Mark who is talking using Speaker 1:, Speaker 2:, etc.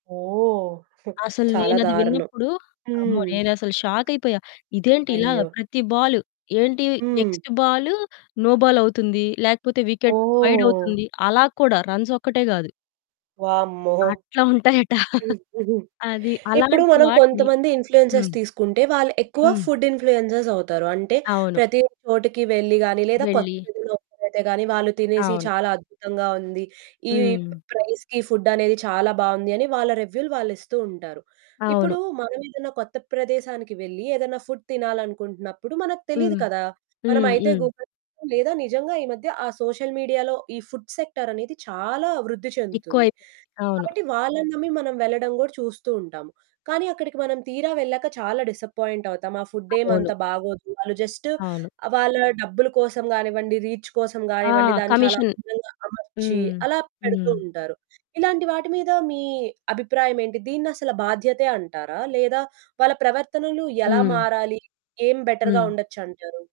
Speaker 1: ఓహ్!
Speaker 2: అసలు
Speaker 1: చాలా
Speaker 2: నేనది
Speaker 1: దారుణం.
Speaker 2: విన్నప్పుడు, అమ్మో!
Speaker 1: హ్మ్.
Speaker 2: నేనసలు షాకయిపోయా. ఇదేంటి ఇలాగ
Speaker 1: అయ్యో!
Speaker 2: ప్రతి బాలు, ఏంటి
Speaker 1: హ్మ్.
Speaker 2: నెక్స్టు బాలు, నో బాల్ అవుతుంది. లేకపోతే వికెట్ వైడ్
Speaker 1: ఓహ్!
Speaker 2: అవుతుంది. అలా కూడా రన్స్ ఒక్కటే గాదు.
Speaker 1: వామ్మో!
Speaker 2: అట్లా ఉంటాయట.
Speaker 1: హ్మ్. హుహు.
Speaker 2: అది.
Speaker 1: ఇప్పుడు
Speaker 2: అలాంటి
Speaker 1: మనం
Speaker 2: వాటిని
Speaker 1: కొంతమంది ఇన్‌ఫ్లూయెన్సర్స్
Speaker 2: హ్మ్.
Speaker 1: తీసుకుంటే, వాళ్ళు ఎక్కువ
Speaker 2: హ్మ్.
Speaker 1: ఫుడ్ ఇన్‌ఫ్లూయెన్సర్స్ అవుతారు. అంటే,
Speaker 2: అవును.
Speaker 1: ప్రతి చోటికి వెళ్లి కానీ, లేదా
Speaker 2: వెళ్ళి.
Speaker 1: కొత్తదేదైనా ఓపెన్ అయితే గానీ వాళ్ళు తినేసి,
Speaker 2: అవును.
Speaker 1: చాలా అద్భుతంగా ఉంది, ఈ
Speaker 2: హ్మ్.
Speaker 1: ప్రైస్‌కి ఫుడ్ అనేది చాలా బాగుంది అని, వాళ్ళ రివ్యూలు వాళ్ళిస్తూ ఉంటారు.
Speaker 2: అవును.
Speaker 1: ఇప్పుడూ మనమేదన్నా కొత్త ప్రదేశానికి వెళ్లి, ఏదైనా ఫుడ్ తినాలనుకుంటున్నప్పుడు, మనకు తెలీదు
Speaker 2: హ్మ్.
Speaker 1: కదా!
Speaker 2: హ్మ్.
Speaker 1: మనమయితే
Speaker 2: హ్మ్.
Speaker 1: గూగుల్ చెస్తాం, లేదా నిజంగా ఈ మధ్య ఆ సోషల్ మీడియాలో ఈ ఫుడ్ సెక్టార్ అనేది, చాలా వృద్ధి చెందుతుంది.
Speaker 2: ఎక్కువైపోయింది. అవును.
Speaker 1: కాబట్టి వాళ్ళని నమ్మి మనం వెళ్ళడం గూడా చూస్తూ ఉంటాం. కానీ, అక్కడికి మనం తీరా వెళ్ళాక చాలా డిసప్పాయింట్ అవుతాం. ఆ ఫుడ్డేం
Speaker 2: అవును.
Speaker 1: అంత బాగోదు. వాళ్ళు జస్టు,
Speaker 2: అవును.
Speaker 1: ఆహ్, వాళ్ళ డబ్బుల కోసం గానివ్వండి, రీచ్ కోసం
Speaker 2: ఆ!
Speaker 1: గానివ్వండి, దాన్ని చాలా
Speaker 2: కమిషన్.
Speaker 1: అందంగా అమర్చి
Speaker 2: హ్మ్.
Speaker 1: అలా పెడుతూ
Speaker 2: హ్మ్.
Speaker 1: ఉంటారు. ఇలాంటి వాటి మీద మీ అభిప్రాయమేంటి? దీన్నసల బాధ్యతే అంటారా? లేదా, వాళ్ళ ప్రవర్తనలు ఎలా
Speaker 2: హ్మ్.
Speaker 1: మారాలి? ఏం బెటర్‌గా
Speaker 2: హ్మ్.
Speaker 1: ఉండొచ్చంటారు.